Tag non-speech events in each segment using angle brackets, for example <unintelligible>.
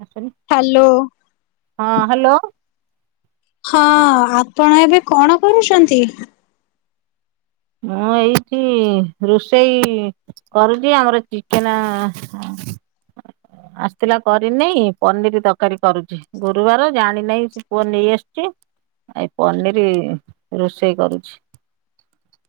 <inaudible> Hello. ହଁ, hello. ହଁ, ଆପଣ ଏବେ କଣ କରୁଛନ୍ତି? ମୁଁ ଏଇଠି ରୋଷେଇ କରୁଚି, ଆମର ଚିକେନ ଆ ଆସିଥିଲା, କରିନେଇ, ପନିର ତକାରୀ କରୁଚି, ଗୁରୁବାର ଜାଣି ନେଇ ପୁଅ ନେଇ ଆସିଛି, ଆଇ ପନିର ରୋଷେଇ କରୁଛି ।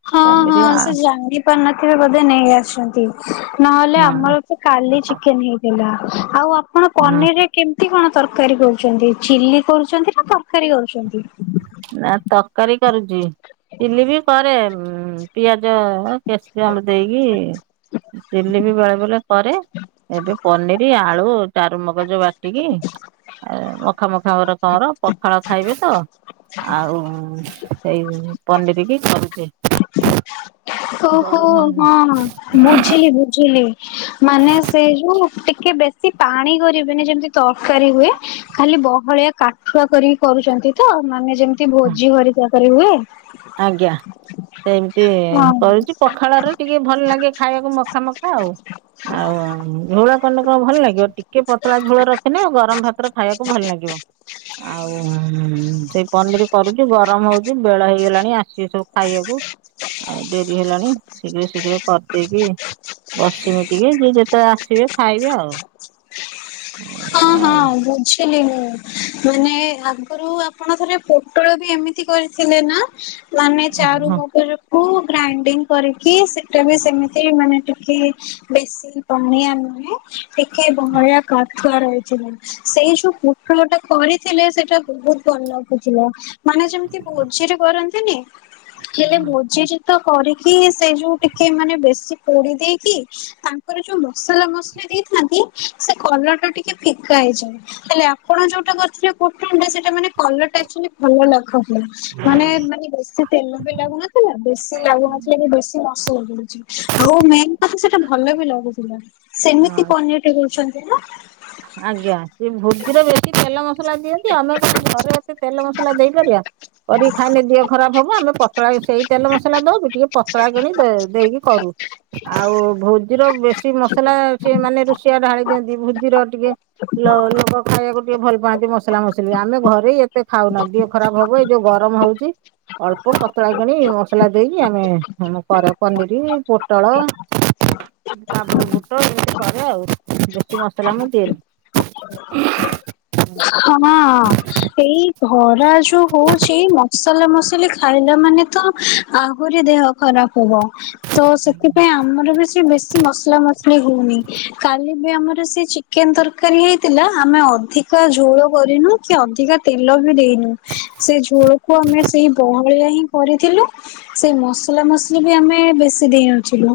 ହଁ, ହଁ ସେ ଜାଣି ପାରିନଥିବେ ବୋ ନେଇ ଆସଛନ୍ତି । ନହେଲେ, ହଁ ଆମର ତ କାଲି ଚିକେନ ହେଇଥିଲା । ଆଉ ଆ କଣ ହଁ ପନିର ରେ, କେମିତି କଣ ତରକାରୀ କରୁଛନ୍ତି, ଚିଲି କରୁଛନ୍ତି, ନା ତରକାରୀ କରୁଛନ୍ତି । ନା ତରକାରୀ ହୁଁ, ପିଆ ଜ କେଶିଅମ୍ ଦେଇକି ଚିଲ୍ଲି ବି ବେଳେ ବେଳେ କରେ, ଏବେ ପନିର, ଆଳୁ, ଚାରୁମଗଜ ବାଟିକି ଆ ମଖ ମଖା ମର କର ପଖାଳ ଖାଇବେ, ତ। ଆଉ ସେଇ ପନିରିକି କରୁଚି। ଓହୋ, ହଁ, ବୁଝିଲି, ବୁଝିଲି। ମାନେ ସେଇ, ଯୋଉ ଟିକେ ବେଶି ପାଣି କରିବେନି, ଯେମିତି ତରକାରୀ ହୁଏ, ଖାଲି ବହଳିଆ କାଠୁଆ କରିକି କରୁଛନ୍ତି, ତ ମାନେ ଯେମତି ଭୋଜି ହୋରିକା କରି ହୁଏ । ଆଜ୍ଞା। ସେମିତି ହଁ କରୁଛି, ପଖାଳ ରେ ଟିକେ ଭଲ ଲାଗେ । ଖାଇବାକୁ ମଖା, ମଖା ଆଉ, ଆଉ ଝୋଳ କଲେ କଣ ଭଲ ଲାଗିବ, ଟିକେ ପତଳା ଝୋଳ ରଖିନେ, ଗରମ ଭାତରେ ଖାଇବାକୁ ଭଲ ନାଗିବ, ଆଉ ସେଇ ପନିର କରୁଛି, ଗରମ ହଉଛି, ବେଳ ହେଇଗଲା ପୁଣି ଆସିବେ, ସବୁ ଖାଇବାକୁ ଆଉ ଡେରି ହେଲାଣି, ଶୀଘ୍ର, ଶୀଘ୍ର କରିଦେଇକି ବସିମି ଟିକେ, ଯିଏ ଯେତେବେଳେ ଆସିବେ ଖାଇବେ ଆଉ । <inaudible> ହଁ, ବୁଝିଲି ମାନେ ଆଗରୁ, ଆପଣ ଥରେ ପୋଟଳ ବି ଏମିତି କରିଥିଲେ, ନା । ମାନେ ଆଉ ଚାରୁମଗଜକୁ ଗ୍ରାଇଣ୍ଡିଙ୍ଗ କରିକି, ସେଟା ବି ସେମିତି ମାନେ କି ବେଶୀ ଫନିଆ ନୁହେଁ ଟିକେ ଭୟ କଥା କରାଯାଇଥିଲା। ସେଇ ଯୋଉ ପୁଟଳ ଟା କରିଥିଲେ ସେଇଟା ବହୁତ ଭଲ ଲାଗୁଥିଲା। ମାନେ ଯେମିତି ଭୋଜିରେ କରନ୍ତିନି ହେଲେ ଭୋଜିର ତ କରିକି କି ସେ ଯୋଉ ଟିକେ ମାନେ ବେଶୀ ପୋଡି ଦେଇକି ତାଙ୍କର ଯୋଉ ମସଲା ମସଲି ଦେଇଥାନ୍ତି ସେ କଲର ଟା ଟିକେ ଫିକା ହେଇଯାଏ ହେଲେ ଆପଣ ଯୋଉଟା କରିଥିଲେ ପୋଟଳ ଟା ସେଟା ମାନେ କଲର ଆକଚୁଆଲି ଭଲ ଲାଗୁଥିଲା ମାନେ ମାନେ ବେଶୀ ତେଲ ବି ଲାଗୁନଥିଲା ବେଶୀ ଲାଗୁନଥିଲା ବି ବେଶୀ <unintelligible> ଆଉ ମେନ୍ କଥା ସେଟା ଭଲ ବି ଲାଗୁଥିଲା ସେମିତି ହଁ ପନିର ଟେ କରୁଛନ୍ତି। ଦେଲା ଆଜ୍ଞା ସେ ଭୋଜିର ବେଶୀ ତେଲ ମସଲା ଦିଅନ୍ତି ଆମେ କଣ ଘରେ ଏତେ ତେଲ ମସଲା ଦେଇପାରିବା କରିକି ଖାଇଲେ ଦିହ ଖରାପ ହବ ଆମେ ପତଳା ସେଇ ତେଲ ମସଲା ଦଉଚୁ ଟିକେ ପତଳା କରି ଦେଇକି କରୁ ଆଉ ଭୋଜିର ବେଶୀ ମସଲା ସିଏ ମାନେ ରୋଷେଇଆ ଢାଳି ଦିଅନ୍ତି ଭୋଜିର ଦିଅ ଲୋକ ଖାଇବାକୁ ଟିକେ ଭଲ ପାଆନ୍ତି ମସଲା ମସଲି ଆମେ ଘରେ ଏତେ ଖାଉନା ଦିହ ଖରାପ ହବ ଏଇ ଯୋଉ ଗରମ ହଉଛି ଅଳ୍ପ ପତଳା କରି ମସଲା ଦେଇକି ଆମେ କରେ ପନିର ପୋଟଳ କାବୁଲି ବୁଟ ଏମିତି କରେ ଆଉ। ବେଶୀ ମସଲା ମୁଁ ଦିଏନି। ହଁ ଏଇ ଘରେ ଖରା ଯୋଉ ହଉଛି ମସଲା ମସଲି ଖାଇଲା ମାନେ ତ ଆହୁରି ଦେହ ଖରାପ ହବ ତ ସେଥିପାଇଁ ଆମର ବି ସେ ବେଶୀ ମସଲା ମସଲି ହଉନି କା ଦିନେ ଆମର ସେ ଚିକେନ ତରକାରୀ ହେଇଥିଲା ଆମେ ଅଧିକ ଝୋଳ କରିନୁ କି ଅଧିକ ତେଲ ବି ଦେଇନୁ ସେ ଝୋଳକୁ ଆମେ ସେଇ ବହଳିଆ ହିଁ କରିଥିଲୁ ସେ ମସଲା ମସଲି ବି ଆମେ ବେଶୀ ଦେଇନଥିଲୁ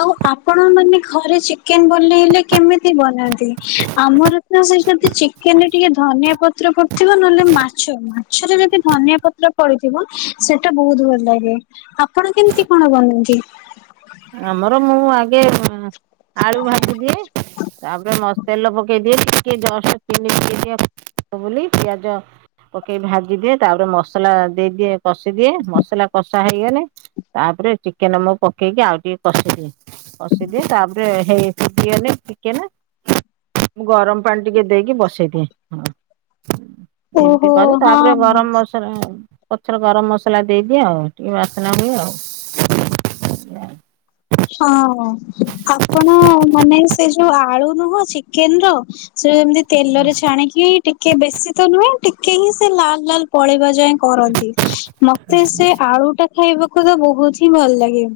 ଆଉ ଆପଣ ମାନେ ଘରେ ଚିକେନ ବନେଇଲେ କେମିତି ବନାନ୍ତି ଆମର ତ ସେ ଯଦି ଚିକେନ ରେ ଟିକେ ଧନିଆ ପତ୍ର ପଡିଥିବ ନହେଲେ ମାଛ ମାଛରେ ଯଦି ଧନିଆ ପତ୍ର ପଡିଥିବ ସେଟା ବହୁତ ଭଲ ଲାଗେ ଆପଣ କେମିତି କଣ ବନାନ୍ତି। ଆମର ମୁଁ ଆଗେ ଆଳୁ ଭାଜିଦିଏ ତାପରେ ତେଲ ପକେଇଦିଏ। ଟିକେ ଜଷ୍ଟ ଚିନି ପକେଇଦିଏ କଲର ହବ ବୋଲି ପିଆଜ ପକେଇକି ଭାଜି ଦିଏ ତାପରେ ମସଲା ଦେଇଦିଏ କଷିଦିଏ ମସଲା କଷା ହେଇଗଲେ ତାପରେ ଚିକେନ ମୁଁ ପକେଇକି ଆଉ ଟିକେ କଷିଦିଏ କଷିଦିଏ ତାପରେ ହେଇ ସିଝିଗଲେ ଚିକେନ ମୁଁ ଗରମ ପାଣି ଟିକେ ଦେଇକି ବସେଇଦିଏ। ଏମିତି ଓହୋ କରେ ତାପରେ ହଁ। ଗରମ ମସଲା ପଛରେ ଗରମ ମସଲା ଦେଇଦିଏ ଆଉ ଟିକେ ବାସ୍ନା ହୁଏ ଆଉ ହଁ ଆପଣ ମାନେ ସେ ଯୋଉ ଆଳୁ ନୁହଁ ଚିକେନ ର ଏମିତି ତେଲରେ ଛାଣିକି ଟିକେ ବେଶୀ ତ ନୁହେଁ ଟିକେ ହିଁ ସେ ଲାଲ ଲାଲ ପଳେଇବା ଯାଏ ଯାଏ କରନ୍ତି ମତେ ସେ ଆଳୁ ଟା ଖାଇବାକୁ ବହୁତ ହିଁ ଭଲ ଲାଗେ।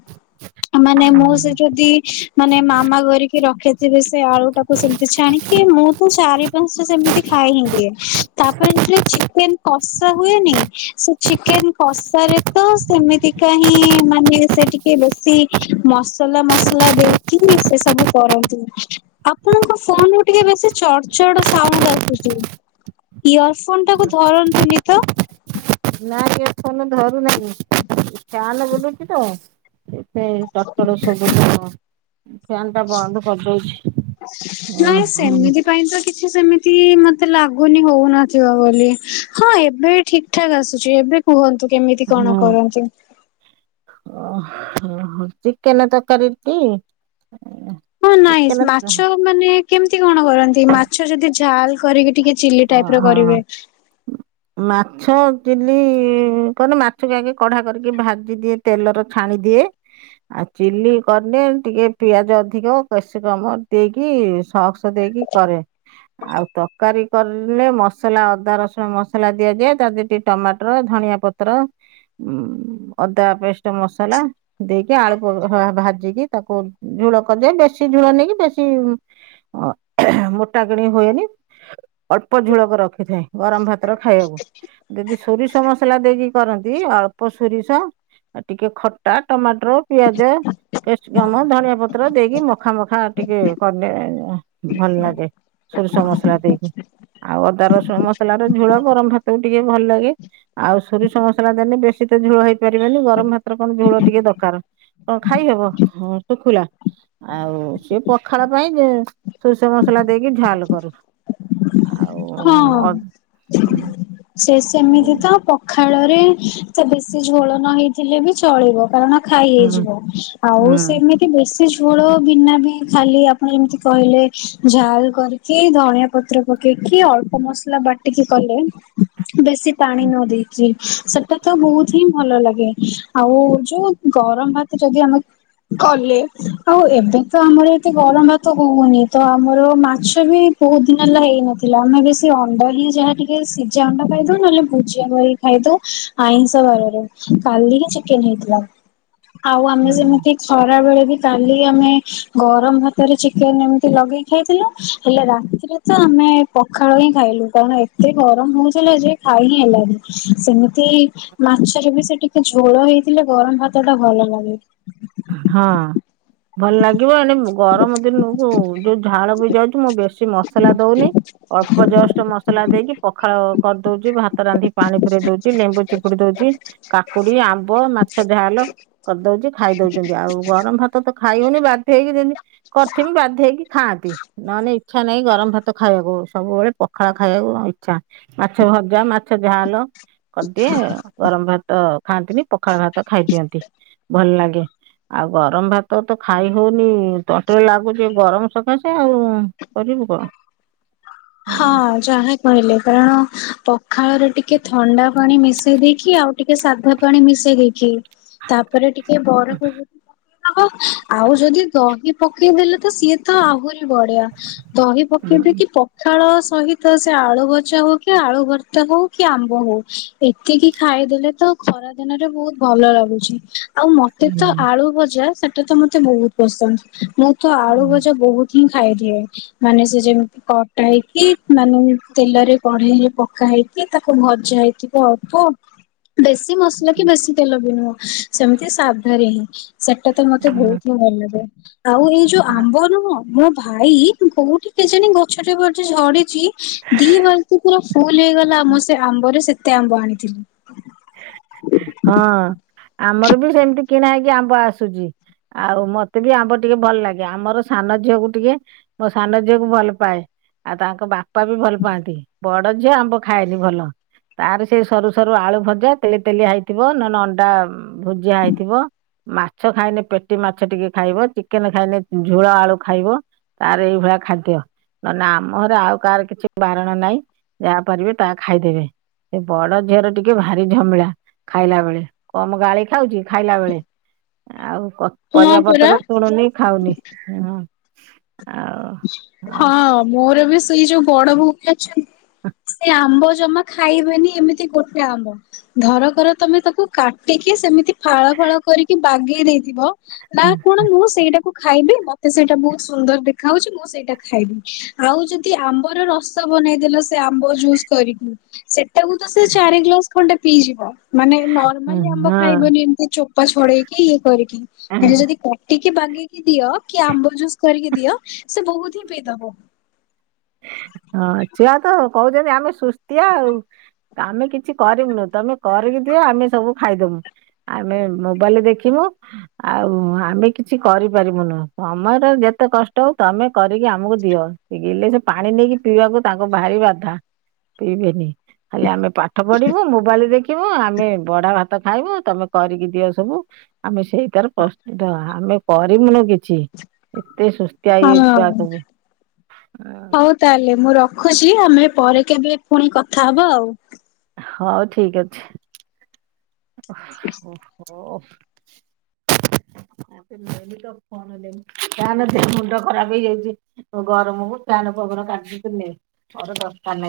କିଏ ମାନେ ମୁଁ ସେ ଯଦି ମାନେ ମାମା କରିକି ରଖିଥିବି ସେ ଆଳୁ ଟାକୁ ସେମତି ଛାଣିକି ମୁଁ ତ ଚାରି ସେମିତି ଖାଇ ହିଁ ଦିଏ ତାପରେ ଯେଥିବେଳେ ଚିକେନ କଷା ହୁଏନି ସେ ଚିକେନ କଷାରେ ତ ସେମିତିକା ହିଁ ମାନେ ସେ ଟିକେ ବେଶୀ ମସଲା ମସଲା ଦେଇକି ସେ ସବୁ କରନ୍ତୁ ଆପଣଙ୍କ ଫୋନ ରୁ ଟିକେ ବେଶୀ ଚଡ ଚଡ ସାଉଣ୍ଡ ଆସୁଛି ଇୟର ଫୋନ ଟାକୁ ଧରନ୍ତୁନି ତ। ନାଇଁ ଫୋନ ଧରୁନାହିଁ ଫ୍ୟାନ ବୁଲୁଛି ତ ସେ ଟଟର ସବୁ ଫ୍ୟାନ ଟା ବନ୍ଦ କରିଦଉଛି ଓ ନାଇଁ ହ େ ଲାଗୁନି ହଉନିବ ବୋଲି ହଁ ଏବେ ବି ଠିକ ଠାକ୍ ଆସୁଛି ଏବେ କୁହନ୍ତୁ। କେମିତି କଣ କରନ୍ତି। ଓୋ ଚିକେନ ତରକାରୀଟି। ହଁ ନାଇଁ ମାଛ ମାନେ କେମତି କଣ କରନ୍ତି। ମାଛ ଯଦି ଝାଲ କରିକି ଟିକେ ଚିଲି ଟାଇପ ର ଓହୋ। କରିବେ ମାଛ ଚିଲ୍ଲି କଲେ ମାଛକୁ ଆଗ କଢା କରିକି ଭାଜିଦିଏ ତେଲର ଛାଣିଦିଏ ଆଉ ଚିଲି କଲେ ଟିକେ ପିଆଜ ଅଧିକ କେଶ କମ ଦେଇକି ସକ୍ସ ଦେଇକି କରେ ଆଉ ତରକାରୀ କଲେେ ମସଲା ଅଦା ରସୁଣ ମସ ସ ଦିଆଯାଏ ତା ଟମାଟର ଧଆ ପତ୍ର ଅଦା ପେଷ୍ଟ ମସଲା ଦେଇକି ଆଳୁ ଭାଜିକି ତାକୁ ଝୁଳ କରିଦିଏ ।ବେଶି ଝୁଳ ନେଇକି ବେଶୀ ମୋଟା କିଣି ହୁଏନି ଅଳ୍ପ ଝୁଳକ ରଖିଥାଏ ଗରମ ଭ ଖାଇବାକୁ ଯଦି ସୋରିଷ ମସଲା ଦେଇକି କରନ୍ତି ଅଳ୍ପ ସୋରିଷ ଟିକେ ଖଟା ଟମାଟର ପିଆଜମ ଧଣିଆ ପତ୍ର ଦେଇକି ମଖା ମଖା ଟିକେେ ଭଲ ଲାଗେ ସୋରିଷ ମସଲା ଦେଇକି ଆଉ ଅଦା ରସୁ ମସଲା ଝୋଳ ଗରମ ଭାତକୁ ଟିକେ ଭଲ ଲାଗେ ଆଉ ସୋରିଷ ମସଲା ଦେଲେ ବେଶୀ ତ ଝୋଳ ହେଇପାରିବନି ଗରମ ଭାତରେ କଣ ଝୋଳ ଟିକେ ଦରକାର କଣ ଖାଇହବ ଶୁଖୁଲାା ଆଉ ସିଏ ପଖାଳ ପାଇଁ ସୋରିଷ ମସଲା ଦେଇକି ଝାଲ କରଲ ହଁ। ହଁ। ସେ ସେମିତି ତ ପ ଖାଳରେ ସେ ବେଶୀ ଝୋଳ ନ ହେଇଥିଲେ ବି ଚଳିବ କାରଣ ଖାଇ ହେଇଯିବ ଆଉ ସେମିତି ବେଶୀ ସେ ଝୋଳ ବିନା ବି ଖାଲି ଆପଣ ଯେମିତି କହିଲେ ଝାଲ କରିକି ଧଣିଆ ପତ୍ର ପକେଇକି କିଏ ଅଳ୍ପ ମସଲା ବାଟିକି କଲେ ବେଶୀ ପାଣି ନ ଦେଇେଇକି ସେଟା ତ ବହୁତ ହିଁ ଭଲ ଲାଗେ ଆଉ ଯୋଉ ଗରମ ଭାତ ଯଦି ଆମେ କଲେ ଆଉ ଏବେ ତ ଆମର ଏତେ ଗରମ ଭାତ ହଉନି ତ ଆମର ମାଛ ବି ବହୁତ ଦିନ ହେଲା ହେଇନ ଥିଲା ଆମେ ବି ଅଣ୍ଡା ହିଁ ଯାହା ଟିକେ ସିଝା ଅଣ୍ଡ ଖାଇଦଉ ନହଲେ ଭୁଜିଆ ଖାଇଦଉ ଆଇଁଷ ବାରରେ କାଲି ହିଁ ଚିକେନ ହେଇଥିଲା। ଆଉ ଆମେ ଯେମିତି ଖରାବେଳେ କାଲି ଆମେ ଗରମ ଭାତରେ ଚିକେନ ଏମିତି ଲଗେଇ ଖାଇଥିଲୁ ହେଲେ ରାତିରେ ତ ଆମେ ପଖାଳ ହିଁ ଖାଇଲୁ କାରଣ ଏତେ ଗରମ ହଉଥିଲା ଯେ ଖାଇ ହିଁ ହେଲାନି ସେମିତି ମାଛରେ ବି ସେ ଟିକେ ଝୋଳ ହେଇଥିଲେ ଗରମ ଭାତ ଟା ଭଲ ଲାଗେ। ହଁ ଭଲ ଲାଗିବ ଏଣେ ଗରମ ଦିନ ଯୋଉ ଝାଳ ବି ଯାଉଛି ମୋ ବ ବେଶ ମସଲା ଦଉନି ଅଳ୍ପ ଜଷ୍ଟ ମସଲା ଦେଇକି ପଖାଳ କରିଦଉଛି ଭାତ ରାନ୍ଧି ପାଣି ପୁରରେଇ ଦଉଛି ଲେମ୍ବୁ ଚିପୁଡି ଦଉଛି କାକୁଡି ଆମ୍ବ ମାଛ ଝାଲ କରିଦଉଛି ଖାଇ ଦଉଛି। ଆଉ ଗରମ ଭାତ ତ ଖାଇବନି ବାଧ୍ୟ ହେକିି କରିଥମି ବାଧ ହେଇକି ଖାଆନ୍ତି ନହେଲେ ଇଚ୍ଛା ନାହିଁ ଗରମ ଭାତ ଖାଇବାକୁ ସବୁବେଳେ ପଖାଳ ଖାଇବାକୁ ଇଚ୍ଛା ମାଛ ଭଜା ମାଛ ଝାଲ କରିଦିଏ ଗରମ ଭାତ ଖାଆନ୍ତିନି ପଖାଳ ଭାତ ଖାଇଦିଅନ୍ତି ଭଲ ଲାଗେ। ଆଉ ଗରମ ଭାତ ତ ଖାଇ ହଉନି ତଣ୍ଟି ରେ ଲାଗୁଛି ଗରମ ସକାଶେ ଆଉ କରିବୁ କଣ। ହଁ ଯାହା କହିଲେ କାରଣ ଖାଳରେ ଟିକେ ଥଣ୍ଡା ପାଣି ମିଶେଇ ଦେଇକି ଆଉ ଟିକେ ସାଧା ପାଣି ମିଶେଇ ଦେଇକି ତାପରେ ଟି କେ ବରଫ ହ ଆଉ ଯଦି ଦହି ପକେଇଦେଲେ ତ ସିଏ ତ ଆହୁରି ବଢିଆ ଦହି ହୁଁ ପକେଇ ଦେଇକି ପ ପକାଳ ସହିତ ସେ ଆଳୁ ଭଜା ହଉ କି ଆଳୁ ଭର୍ତ୍ତା ହଉ କି ଆମ୍ବ ହଉ ଏତିକି ଖାଇଦେଲେ ତ ଖରା ଦିନରେ ବହୁତ ଭଲ ଲାଗୁଛି। ଆଉ ମତେ ତ ହୁଁ ଆଳୁ ଭଜା ସେ ତ ମତେ ବହୁତ ପସନ୍ଦ। ତ ଆଳୁ ଭଜା ବହୁତ ହିଁ ଖାଇଦିଏ ମାନେ ସେ ଯେମିତି କ କଟାଇକି ମାନେ ତେଲରେ କଢେଇ ପକା ହେଇକି ତାକୁ ଭଜା ହେଇଥିବ ଅଳ୍ପ। ବେଶୀ ମସଲା କି ବେଶୀ ତେଲ ବି ନୁହଁ। ସେମିତି ସାବଧା ରେ ହିଁ। ସେଟା ତ ମତେ ବହୁତ ହି ଭଲ ଲାଗେ। ହ ଆଉ ଏଇ ଯୋଉ ହୁଁ। ଆମ୍ବ ନୁହଁ। ମୋ ଭାଇ କୋଉଠି କେ ଜଣେ ଗଛ <unintelligible> ଝଡ଼ି ଚି ଦି ବଲଟି ପୁରା ଫୁଲ ହେଇଗଲା ଆମ ସେ ଆମ୍ବରେ ସେ ତେ ଆମ୍ବ ଆଣିଥିଲି। ହଁ। ଆମର ବି ସେମିତି କିଣା ହେଇକି ଆମ୍ବ ଆସୁଚି ଆଉ ମତେ ବି ଆମ୍ବ ଟିକେ ଭଲ ଲାଗେ ଆମର ସାନ ଝିଅକୁ ଟିକେ ମୋ ସାନ ଝିଅକୁ ଭଲ ପାଏ ଆଉ ତାଙ୍କ ବା ବାପା ବି ଭଲ ପାଆନ୍ତି। ବଡ ଝିଅ ଆମ୍ବ ଖାଏନି ଭଲ ତାର ସେ ସରୁ ସରୁ ଆଳୁ ଭ ଜା ତେଲି ତେଲି ହେଇଥିବ ନହନେ ଅଣ୍ଡା ଭୁଜିଆ ହେଇଥିବ ମାଛ ଖାଇନେ ପେଟି ମାଛ ଟିକେ ଖାଇବ ଚିକେନ ଖାଇନେ ଝୋଳ ଆଳୁ ଖାଇବ ତାର ଏଇଭଳିଆ ଖାଦ୍ୟ ନହେନେ ଆମରେ ଆଉ କାହାର କିଛି ବାରଣ ନାଇଁ ଯାହା ପାରିବେ ତା ଖାଇଦେବେ ବଡ ଝିଅର ଟିକେ ଭାରି ଝମିଳା ଖାଇଲା ବେଳେ କମ ଗାଳି ଖାଉଛି ଖାଇଲା ବେଳେ ଆଉ। ହଁ ପରିବା ପରା ପତ୍ର ଶୁଣୁନି ଖାଉନି। <unintelligible> ହଁ ହଁ ମୋର ବି ସେଇ ଯୋଉ ବଡ ବୋଉ ସେ ଆମ୍ବ ଜମା ଖାଇବେନି ଏମତି ଗୋଟେ ଆମ୍ବ ଧର କର ତମେ ତାକୁ କାଟିକି ସେମିତି ଫାଳ ଫାଳ କରିକି ବାଗେଇ ଦେଇଥିବ। ନା କଣ ମୁଁ ସେଇଟାକୁ। ଖାଇବେ ମତେ ସେଇଟା ବହୁତ ସୁନ୍ଦର ଦେ ଖାଉଛି ମୁଁ ସେଇଟା ଖାଇବି ଆଉ ଯଦି ଆମ୍ବର ରସ ବନେଇଦେଲ ଆମ୍ବ ଜୁସ୍ କରିକି। <inaudible> ଏ ତ ସେ ଚାରି ଗ୍ଲାସ ଖଣ୍ଡେ ପିଇଯିବ। ମାନେ ନର୍ମାଲି ଆମ୍ବ ହଁ ଖାଇବନି ଏମିତି ଚୋପା ଛଡେଇକି ଇଏ କରିକି ।ହେଲେ ଯଦି କାଟ କି ବାଗେଇିକି ଦିଅ କି ଆମ୍ବ ଜୁସ୍ କରିକି ଦିଅ ସେ ବହୁତ ହିଁ ପିଇଦବ। ହଁଛୁଆ ତ କହୁଛନ୍ତି ଆମେ ସୁସ୍ଆ ଆଉ ଆମେ କିଛି କରମୁନୁ ତମେ କରିକି ଦିଅ ଆମେ ସବୁ ଖାଇଦବୁ ଆମେ ମୋବାଇଲରେ ଦେଖିବୁ ଆଉ ଆମେ କିଛି କରିପାରିବୁନୁ ସମମୟର ଯେତେ କଷ୍ଟ ହଉ ତମେ କରିକି ଆମକୁ ଦିଅିଲେ ସେ ପାଣି ନେଇକି ପିଇବାକୁ ତାଙ୍କ ବାହାରି ବାଧା ପିଇବେନି ଖାଲି ଆମେ ପାଠ ପଢିବୁ ମୋବାଇଲ ଦେଖିବୁ ଆମେ ବଢା ଭାତ ଖାଇବୁ ତମେ କରିକି ଦିଅ ସବୁ ଆମେ ସେଇ ତାର ପ୍ରଶ୍ନ ଆମେ କରମୁନୁ କି ଏତେ ସୁଷ୍ଟିଆ ହେଇଯାଇ ଛୁଆ ହଁ ସବୁ ହଉ ତାହେଲେ ମୁଁ ରଖୁଛି ଆମେ ପରେ କେବେ ପୁଣି କଥା ହବ ଆଉ। ହଉ ଠିକ ଅଛି। ଓ ହ। ଓ ନ ତ କଣି ମୁଣ୍ଡ ଖରାପ ହେଇଯାଇଛି ଗରମକୁ ତୁନେ ପବନ କାଟ ତ ନେର ଦରକାର ନାହିଁ